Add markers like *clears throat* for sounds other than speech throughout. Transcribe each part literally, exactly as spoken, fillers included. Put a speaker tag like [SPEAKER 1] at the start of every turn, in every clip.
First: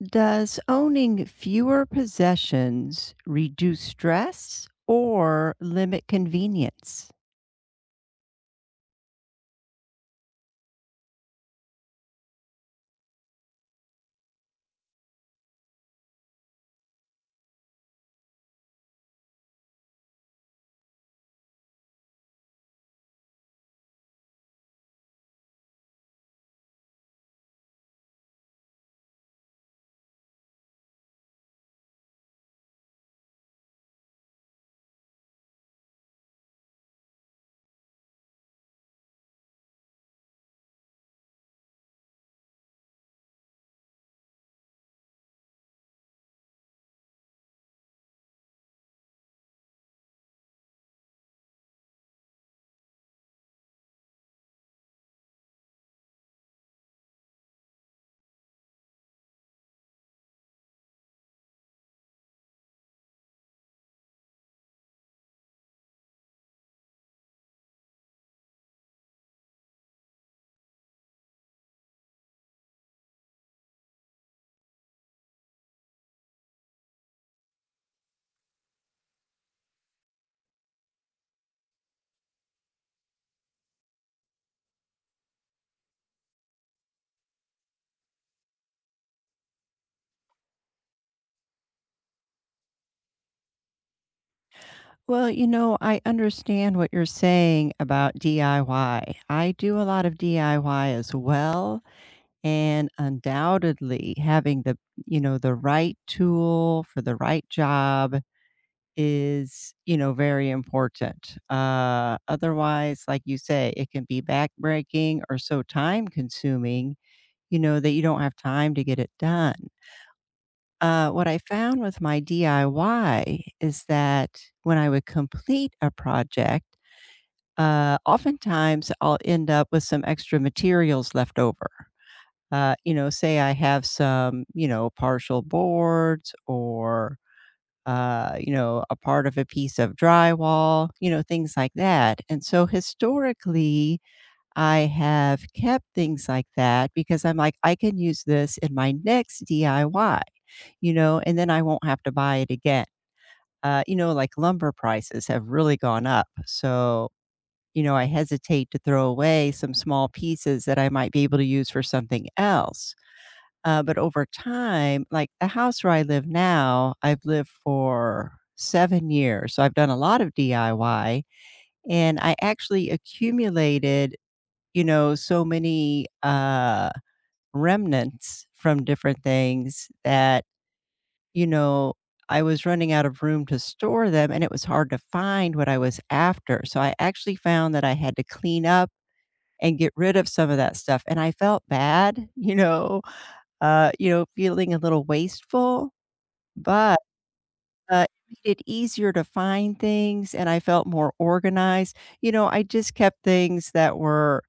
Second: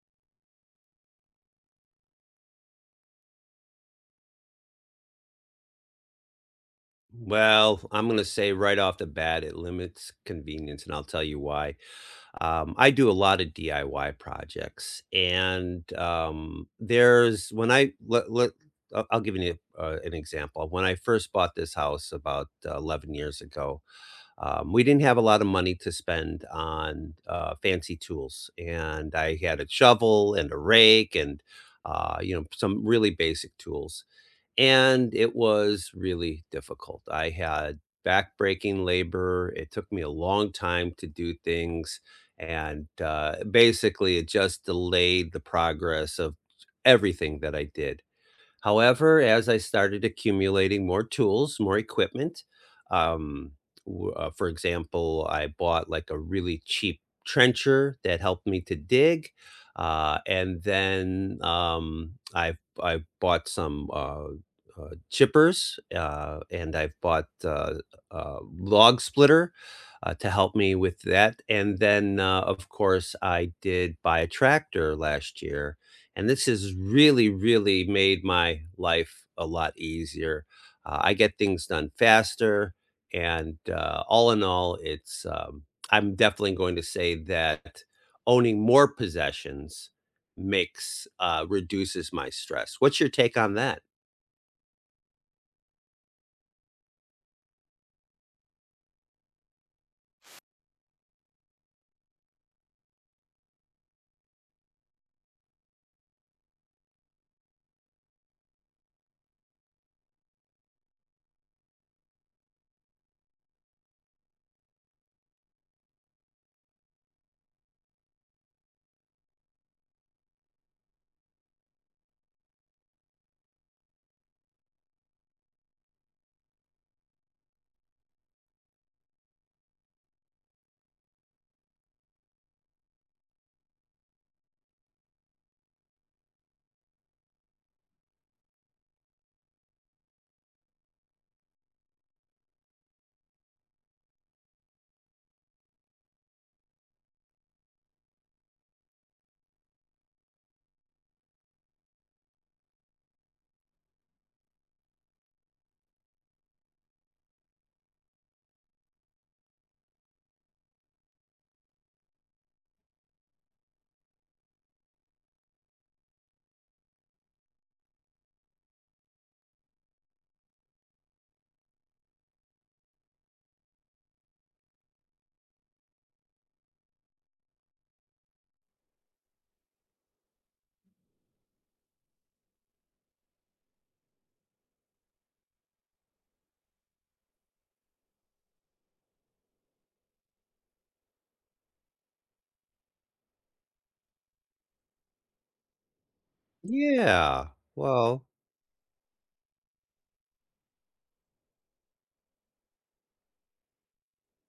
[SPEAKER 1] Does owning fewer possessions reduce stress or limit convenience?
[SPEAKER 2] Well, I'm gonna say right off the bat, it limits convenience, and I'll tell you why. Um, I do a lot of D I Y projects, and um, there's when I let, let I'll I'll give you uh, an example. When I first bought this house about uh, eleven years ago, um, we didn't have a lot of money to spend on uh, fancy tools, and I had a shovel and a rake and uh, you know some really basic tools, and it was really difficult. I had backbreaking labor. It took me a long time to do things. And uh, basically, it just delayed the progress of everything that I did. However, as I started accumulating more tools, more equipment, um, w- uh, for example, I bought like a really cheap trencher that helped me to dig. Uh, and then um, I I bought some uh, uh, chippers uh, and I've bought uh, a log splitter uh, to help me with that. And then, uh, of course, I did buy a tractor last year, and this has really, really made my life a lot easier. Uh, I get things done faster, and uh, all in all, it's um, I'm definitely going to say that owning more possessions makes uh, reduces my stress. What's your take on that?
[SPEAKER 1] Well, you know, I understand what you're saying about D I Y. I Y. I do a lot of D I Y as well, and undoubtedly having the, you know, the right tool for the right job is, you know, very important. Uh otherwise, like you say, it can be backbreaking or so time consuming, you know, that you don't have time to get it done. Uh, what I found with my D I Y is that when I would complete a project, uh, oftentimes I'll end up with some extra materials left over. Uh, you know, say I have some, you know, partial boards or, uh, you know, a part of a piece of drywall, you know, things like that. And so historically, I have kept things like that because I'm like, "I can use this in my next D I Y," you know, and then I won't have to buy it again. Uh, you know, like lumber prices have really gone up, so, you know, I hesitate to throw away some small pieces that I might be able to use for something else. Uh, but over time, like the house where I live now, I've lived for seven years, so I've done a lot of D I Y, and I actually accumulated, you know, so many, uh, remnants from different things that, you know, I was running out of room to store them, and it was hard to find what I was after, so I actually found that I had to clean up and get rid of some of that stuff, and I felt bad, you know, uh, you know, feeling a little wasteful, but
[SPEAKER 2] Yeah.
[SPEAKER 1] uh,
[SPEAKER 2] Well.
[SPEAKER 1] it made it easier to find things, and I felt more organized. You know, I just kept things that were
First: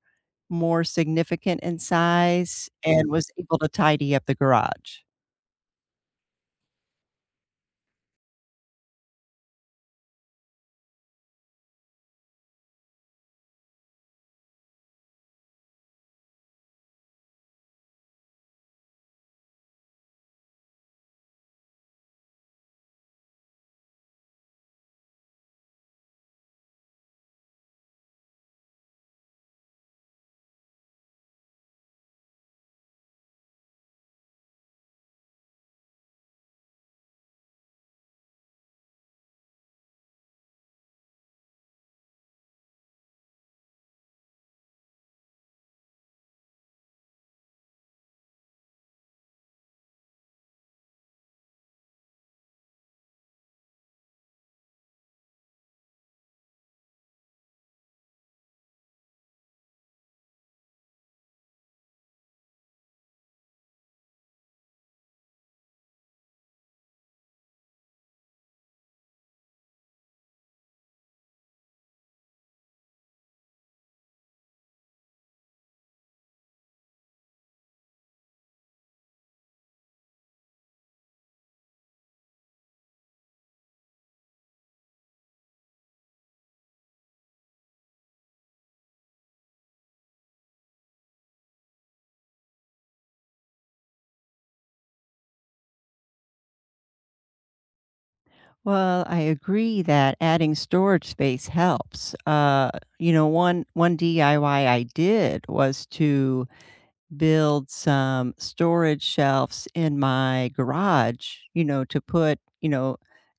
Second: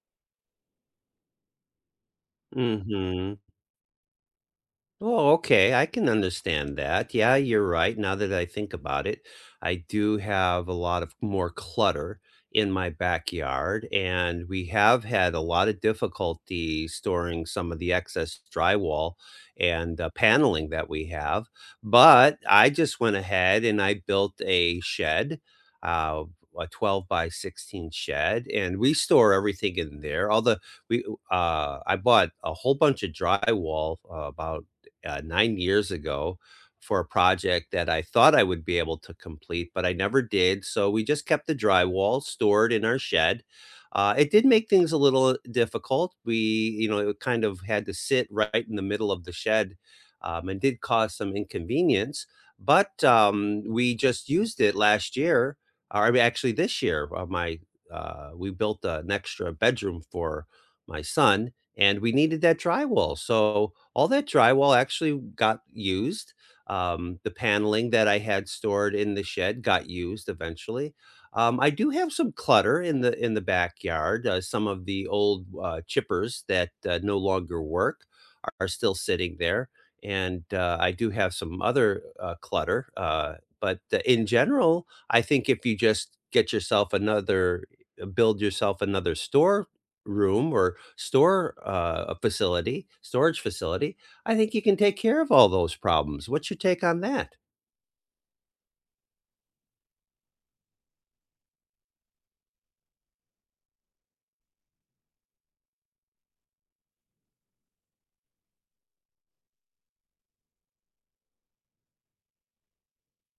[SPEAKER 1] more significant in size
[SPEAKER 2] Mm
[SPEAKER 1] and was
[SPEAKER 2] hmm
[SPEAKER 1] able to tidy up the garage.
[SPEAKER 2] Oh, okay. I can understand that. Yeah, you're right. Now that I think about it, I do have a lot of more clutter in my backyard, and we have had a lot of difficulty storing some of the excess drywall and uh, paneling that we have. But I just went ahead and I built a shed, uh, a twelve by sixteen shed, and we store everything in there. All the we uh, I bought a whole bunch of drywall uh, about uh, nine years ago for a project that I thought I would be able to complete, but I never did. So we just kept the drywall stored in our shed. Uh, it did make things a little difficult. We, you know, it kind of had to sit right in the middle of the shed, um, and did cause some inconvenience. But um, we just used it last year, or I mean, actually this year. Uh, my uh, We built an extra bedroom for my son, and we needed that drywall. So all that drywall actually got used. Um, the paneling that I had stored in the shed got used eventually. Um, I do have some clutter in the in the backyard. Uh, some of the old uh, chippers that uh, no longer work are, are still sitting there, and uh, I do have some other uh, clutter. Uh, but uh, In general, I think if you just get yourself another, uh, build yourself another store room or store uh, a facility, storage facility, I think you can take care of all those problems. What's your take on that?
[SPEAKER 1] Well, I agree that adding storage space helps. Uh, you know, one one D I Y I Y I did was to build some storage shelves in my garage, you know, to put, you know,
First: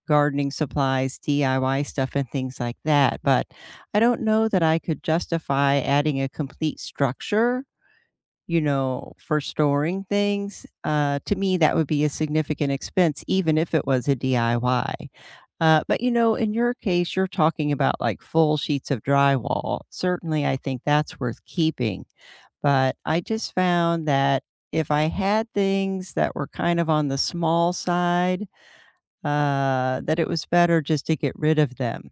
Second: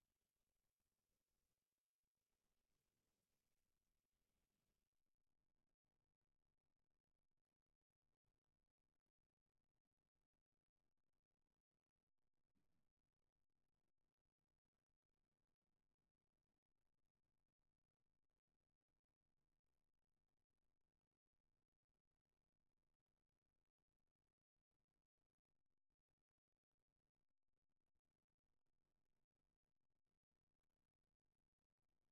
[SPEAKER 1] gardening supplies, D I Y stuff, and things like that. But I don't know that I could justify adding a complete structure, you know, for storing things. Uh, to me, that would be a significant expense, even if it was a D I Y. Uh, but, you know, in your case, you're talking about like full sheets of drywall. Certainly, I think that's worth keeping. But I just found that if I had things that were kind of on the small side, uh, that it was better just to get rid of them.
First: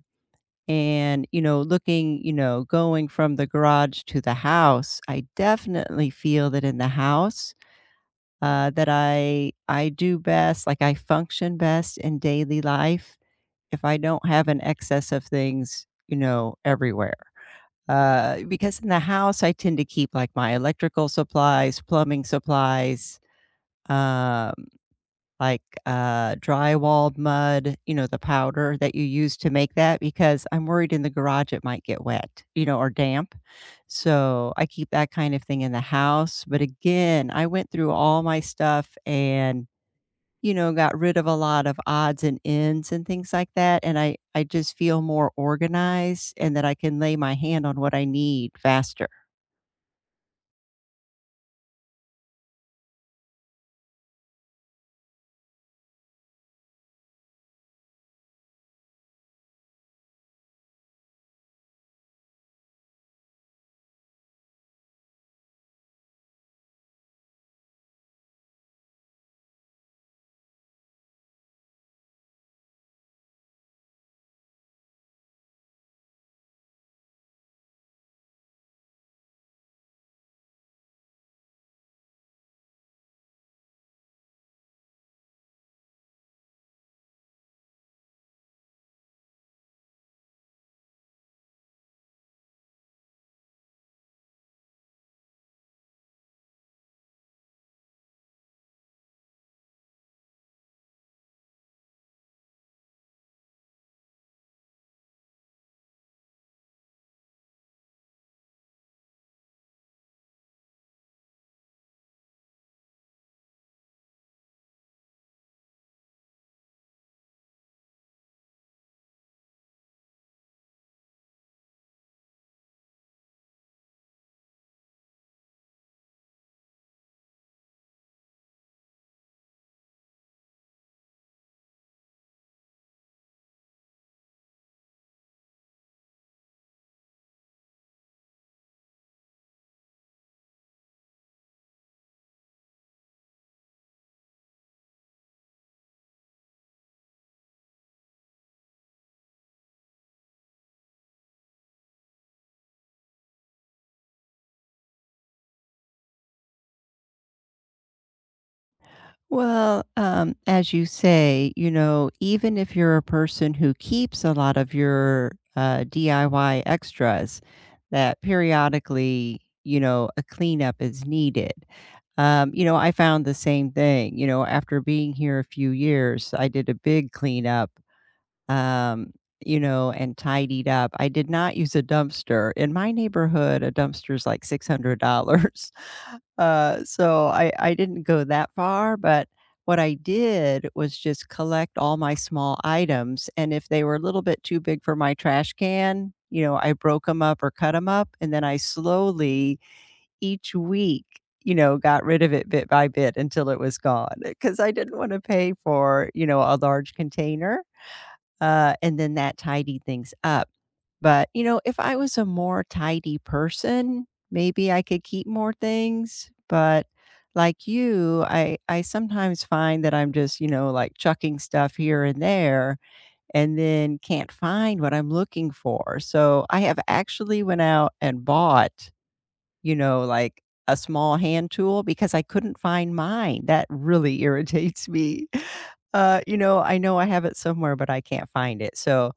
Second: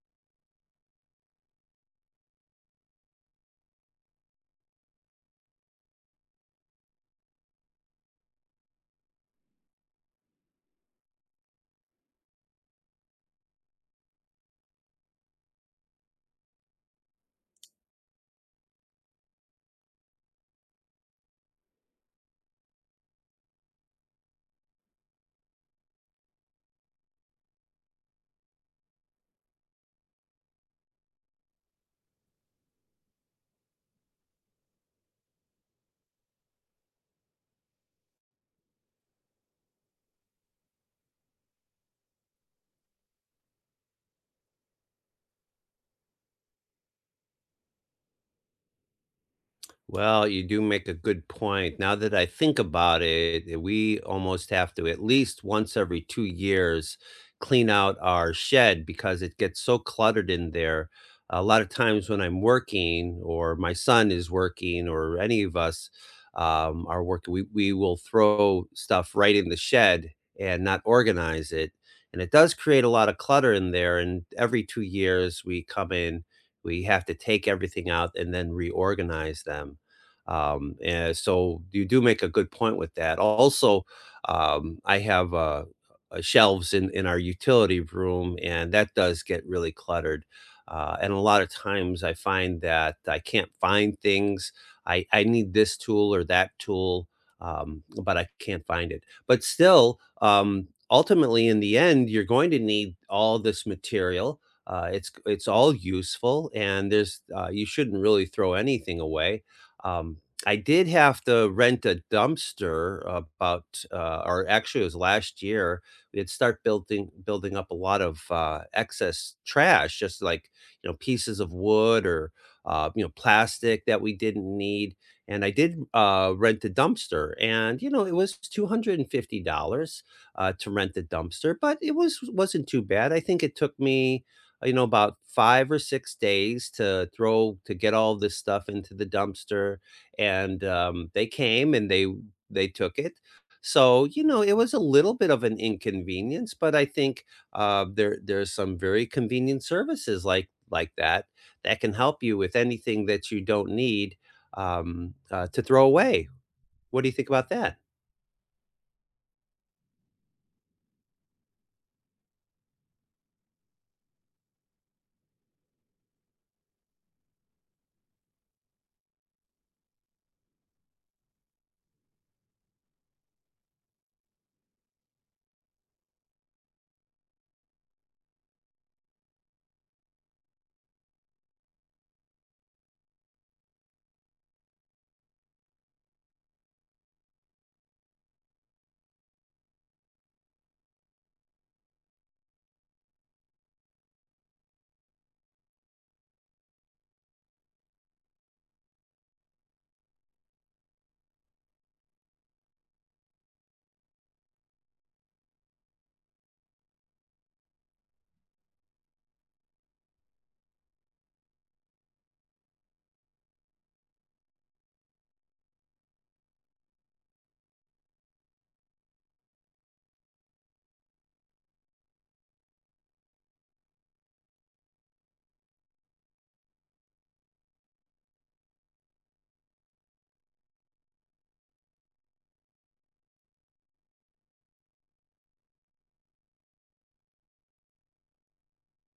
[SPEAKER 1] And, you know, looking, you know, going from the garage to the house, I definitely feel that in the house, uh, that I I do best, like I function best in daily life if I don't have an excess of things, you know, everywhere. Uh, because in the house, I tend to keep like my electrical supplies, plumbing supplies, uh, like, uh, drywalled mud, you know, the powder that you use to make that because I'm worried in the garage it might get wet, you know, or damp. So I keep that kind of thing in the house. But again, I went through all my stuff and, you know, got rid of a lot of odds and ends and things like that. And I, I just feel more organized and that I can lay my hand on what I need faster.
[SPEAKER 2] Well, you do make a good point. Now that I think about it, eh, we almost have to at least once every two years clean out our shed because it gets so cluttered in there. A lot of times when I'm working or my son is working or any of us um, are working, we, we will throw stuff right in the shed and not organize it. And it does create a lot of clutter in there. And every two years we come in, we have to take everything out and then reorganize them. Um, and so you do make a good point with that. Also, um, I have uh, uh, shelves in in our utility room, and that does get really cluttered. Uh, and a lot of times, I find that I can't find things. I I need this tool or that tool, um, but I can't find it. But still, um, ultimately, in the end, you're going to need all this material. Uh, it's it's all useful, and there's uh, you shouldn't really throw anything away. Um, I did have to rent a dumpster about, uh, or actually it was last year. We had start building building up a lot of uh, excess trash, just like, you know, pieces of wood or uh, you know plastic that we didn't need. And I did uh, rent a dumpster, and you know it was two hundred and fifty dollars uh, to rent the dumpster, but it was wasn't too bad. I think it took me uh, you know about five or six days to throw to get all this stuff into the dumpster, and um, they came and they they took it. So you know, it was a little bit of an inconvenience, but I think uh, there there's some very convenient services like like that that can help you with anything that you don't need, um, uh, to throw away. What do you think about that?
[SPEAKER 1] Well, um, as you say, you know, even if you're a person who keeps a lot of your uh, D I Y extras, that periodically, you know, a cleanup is needed. Um, you know, I found the same thing. You know, after being here a few years, I did a big cleanup, um, you know, and tidied up. I did not use a dumpster. In my neighborhood, a dumpster is like six hundred dollars. Uh, so I I didn't go that far, but what I did was just collect all my small items, and if they were a little bit too big for my trash can, you know, I broke them up or cut them up, and then I slowly, each week, you know, got rid of it bit by bit until it was gone. Because I didn't wanna pay for, you know, a large container. Uh, and then that tidied things up. But, you know, if I was a more tidy person, maybe I could keep more things, but like you, I I sometimes find that I'm just, you know, like chucking stuff here and there and then can't find what I'm looking for. So, I have actually went out and bought, you know, like a small hand tool because I couldn't find mine. That really irritates me. *laughs* Uh, you know, I know I have it somewhere, but I can't find it. So,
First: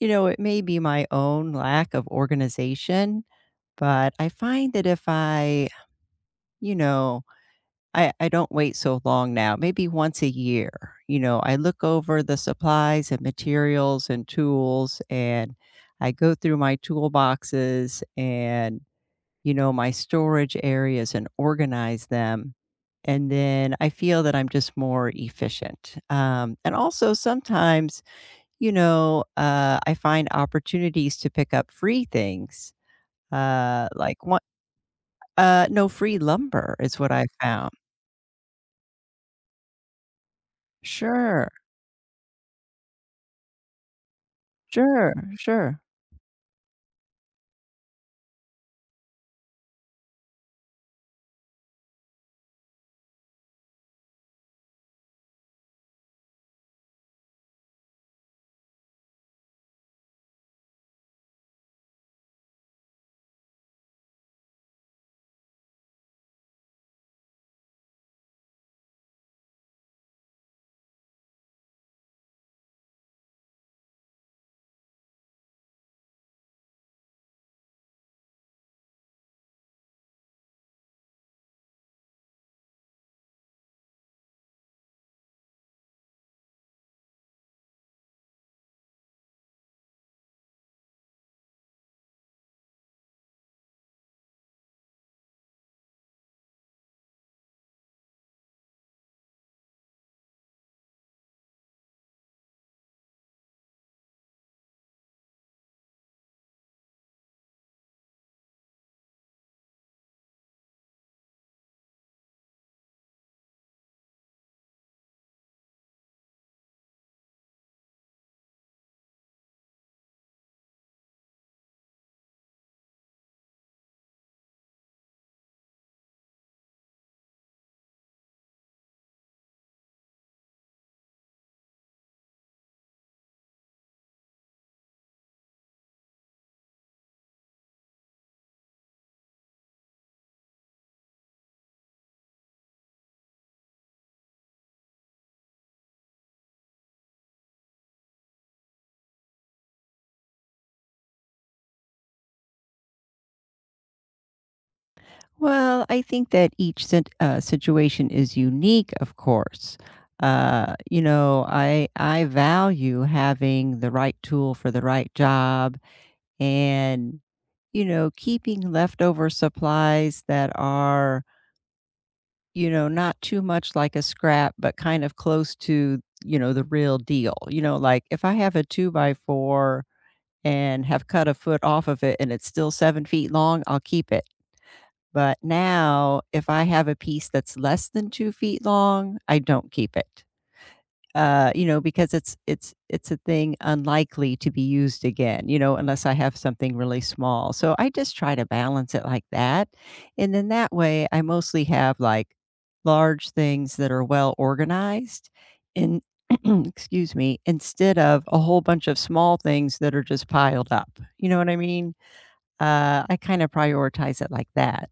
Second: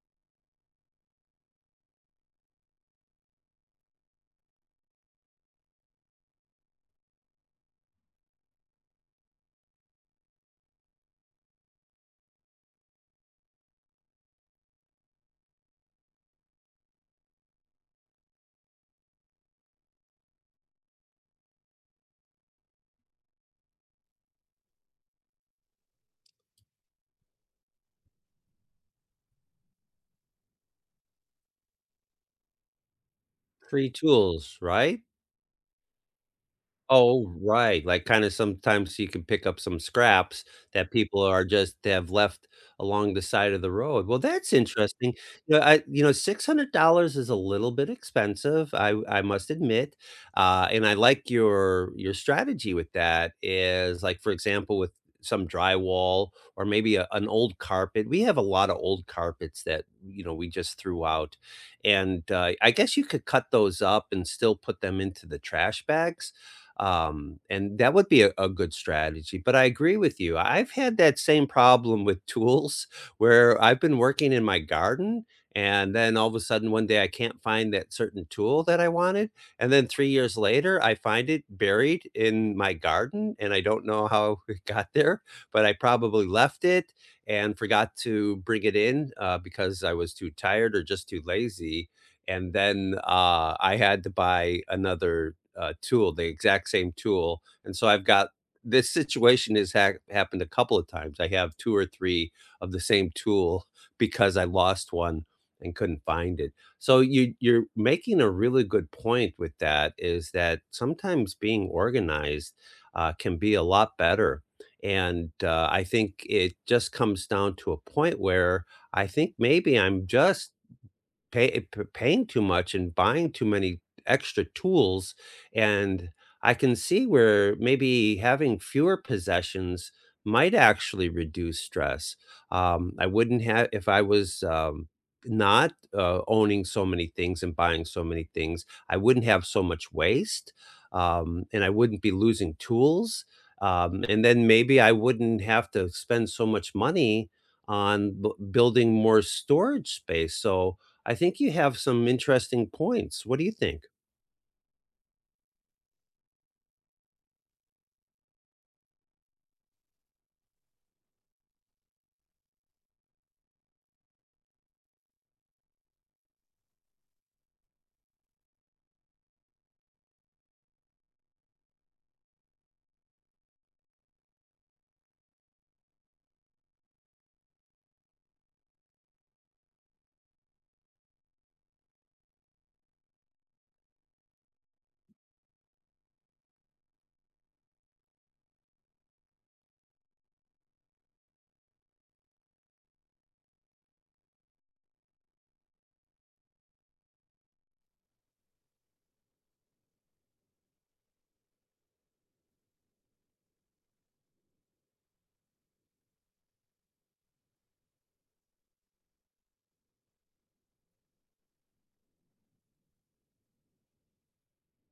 [SPEAKER 1] you know, it may be my own lack of organization, but I find that if I, you know, I, I don't wait so long now, maybe once a year, you know, I look over the supplies and materials and tools and I go through my toolboxes and, you know, my storage areas and organize them. And then I feel that I'm just more efficient. Um, and also sometimes, you know, uh, I find opportunities to pick up free things, uh,
[SPEAKER 2] Free
[SPEAKER 1] like one,
[SPEAKER 2] tools, right?
[SPEAKER 1] uh, no, free lumber is what
[SPEAKER 2] Oh,
[SPEAKER 1] I found.
[SPEAKER 2] right, like, kinda sometimes you can pick up some scraps that people are
[SPEAKER 1] Sure,
[SPEAKER 2] just they have left along the side of the road. Well, that's
[SPEAKER 1] sure,
[SPEAKER 2] interesting. You know,
[SPEAKER 1] sure.
[SPEAKER 2] I you know, six hundred dollars is a little bit expensive, I I must admit, uh, and I like your your strategy with that is, like, for example, with some drywall or maybe a an old carpet. We have a lot of old carpets that, you know, we just threw out, and, uh, I guess you could cut those up and still put them into the trash bags, um, and that would be a, a good strategy. But I agree with you. I've had that same problem with tools *laughs* where I've been working in my garden, and then all of a sudden one day I can't find that certain tool that I wanted. And then three years later, I find it buried in my garden and I don't know how *laughs* it got there, but I probably left it and forgot to bring it in uh, because I was too tired or just too lazy. And then uh, I had to buy another uh, tool, the exact same tool, and so I've got this situation has ha happened a couple of times. I have two or three of the same tool *laughs* because I lost one and couldn't find it. So you you're making a really good point with that, is that sometimes being organized, uh, can be a lot better, and, uh, I think it just comes down to a point where I think maybe I'm just pay p paying too much and buying too many extra tools, and I can see where maybe having fewer possessions might actually reduce stress. Um, I wouldn't have if I was, um, not, uh, owning so many things and buying so many things, I wouldn't have so much waste, um, and I wouldn't be losing tools, um, and then maybe I wouldn't have to spend so much money on b building more storage space, so I think you have some interesting points. What do you think?
[SPEAKER 1] Well, I think that each sit uh, situation is unique, of course. Uh, you know, I I value having the right tool for the right job and, you know, keeping leftover supplies that are, you know, not too much like a scrap, but kind of close to, you know, the real deal. You know, like if I have a two by four and have cut a foot off of it and it's still seven feet long, I'll keep it. But now, if I have a piece that's less than two feet long, I don't keep it. Uh, you know, because it's it's it's a thing unlikely to be used again, you know, unless I have something really small. So I just try to balance it like that, and then that way, I mostly have, like, large things that are well organized in *clears throat* excuse me, instead of a whole bunch of small things that are just piled up, you know what I mean? Uh, I kinda prioritize it like that.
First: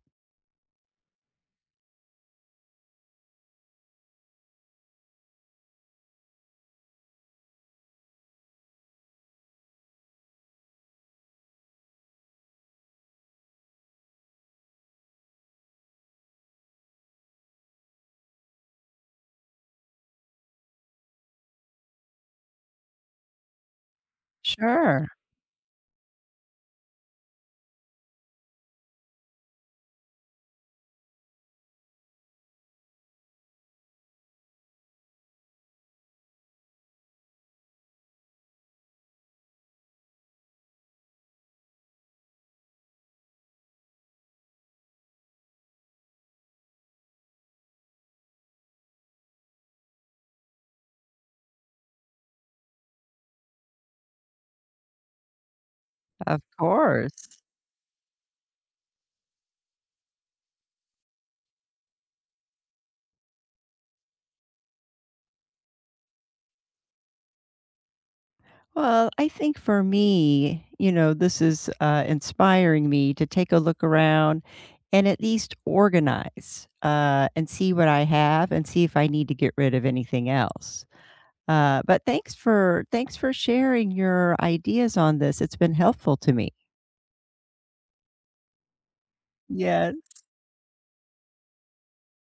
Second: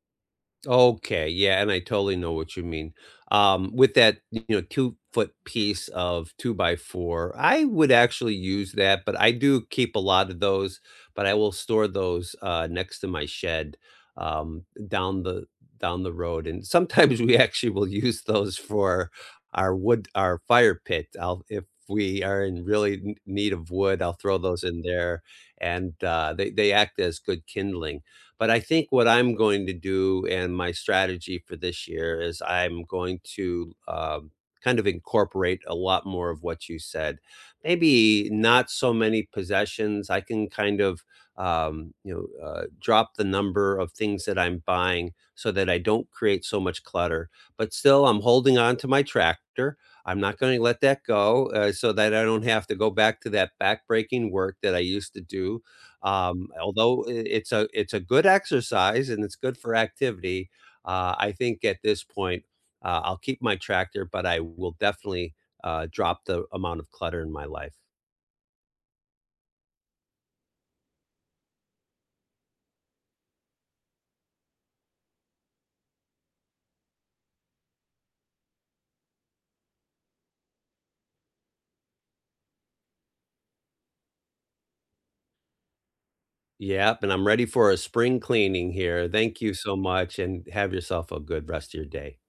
[SPEAKER 2] Okay, yeah, and I totally know what you mean. Um, with that, you know, two-foot piece of two by four, I would actually use that, but I do keep a lot of those, but I will store those uh, next to my shed, um, down the down the road, and sometimes *laughs* we actually will use those for our wood, our fire pit. I'll if we are in really n- need of wood, I'll throw those in
[SPEAKER 1] Sure.
[SPEAKER 2] there, and uh, they they act as good kindling, but I think what I'm going to do and my strategy for this year is I'm going to um, kind of incorporate a lot more of what you said. Maybe not so many possessions. I can kind of um, you know uh, drop the number of things that I'm buying so that I don't create so much clutter. But still, I'm holding on to my tractor. I'm not going to let that go uh, so that I don't have to go back to that backbreaking work that I used to do.
[SPEAKER 1] Of
[SPEAKER 2] Um, although I
[SPEAKER 1] course.
[SPEAKER 2] it's a it's a good exercise and it's good for activity, uh, I think at this point, uh, I'll keep my tractor, but I will definitely, uh, drop the amount of clutter in my life.
[SPEAKER 1] Well, I think for me, you know, this is uh, inspiring me to take a look around and at least organize uh, and see what I have and see if I need to get rid of anything else. Uh, but thanks for thanks for sharing your ideas on this. It's been helpful to me.
[SPEAKER 2] Yep, and I'm ready for a spring cleaning here. Thank you so
[SPEAKER 1] Yes.
[SPEAKER 2] much, and have yourself a good rest of your day.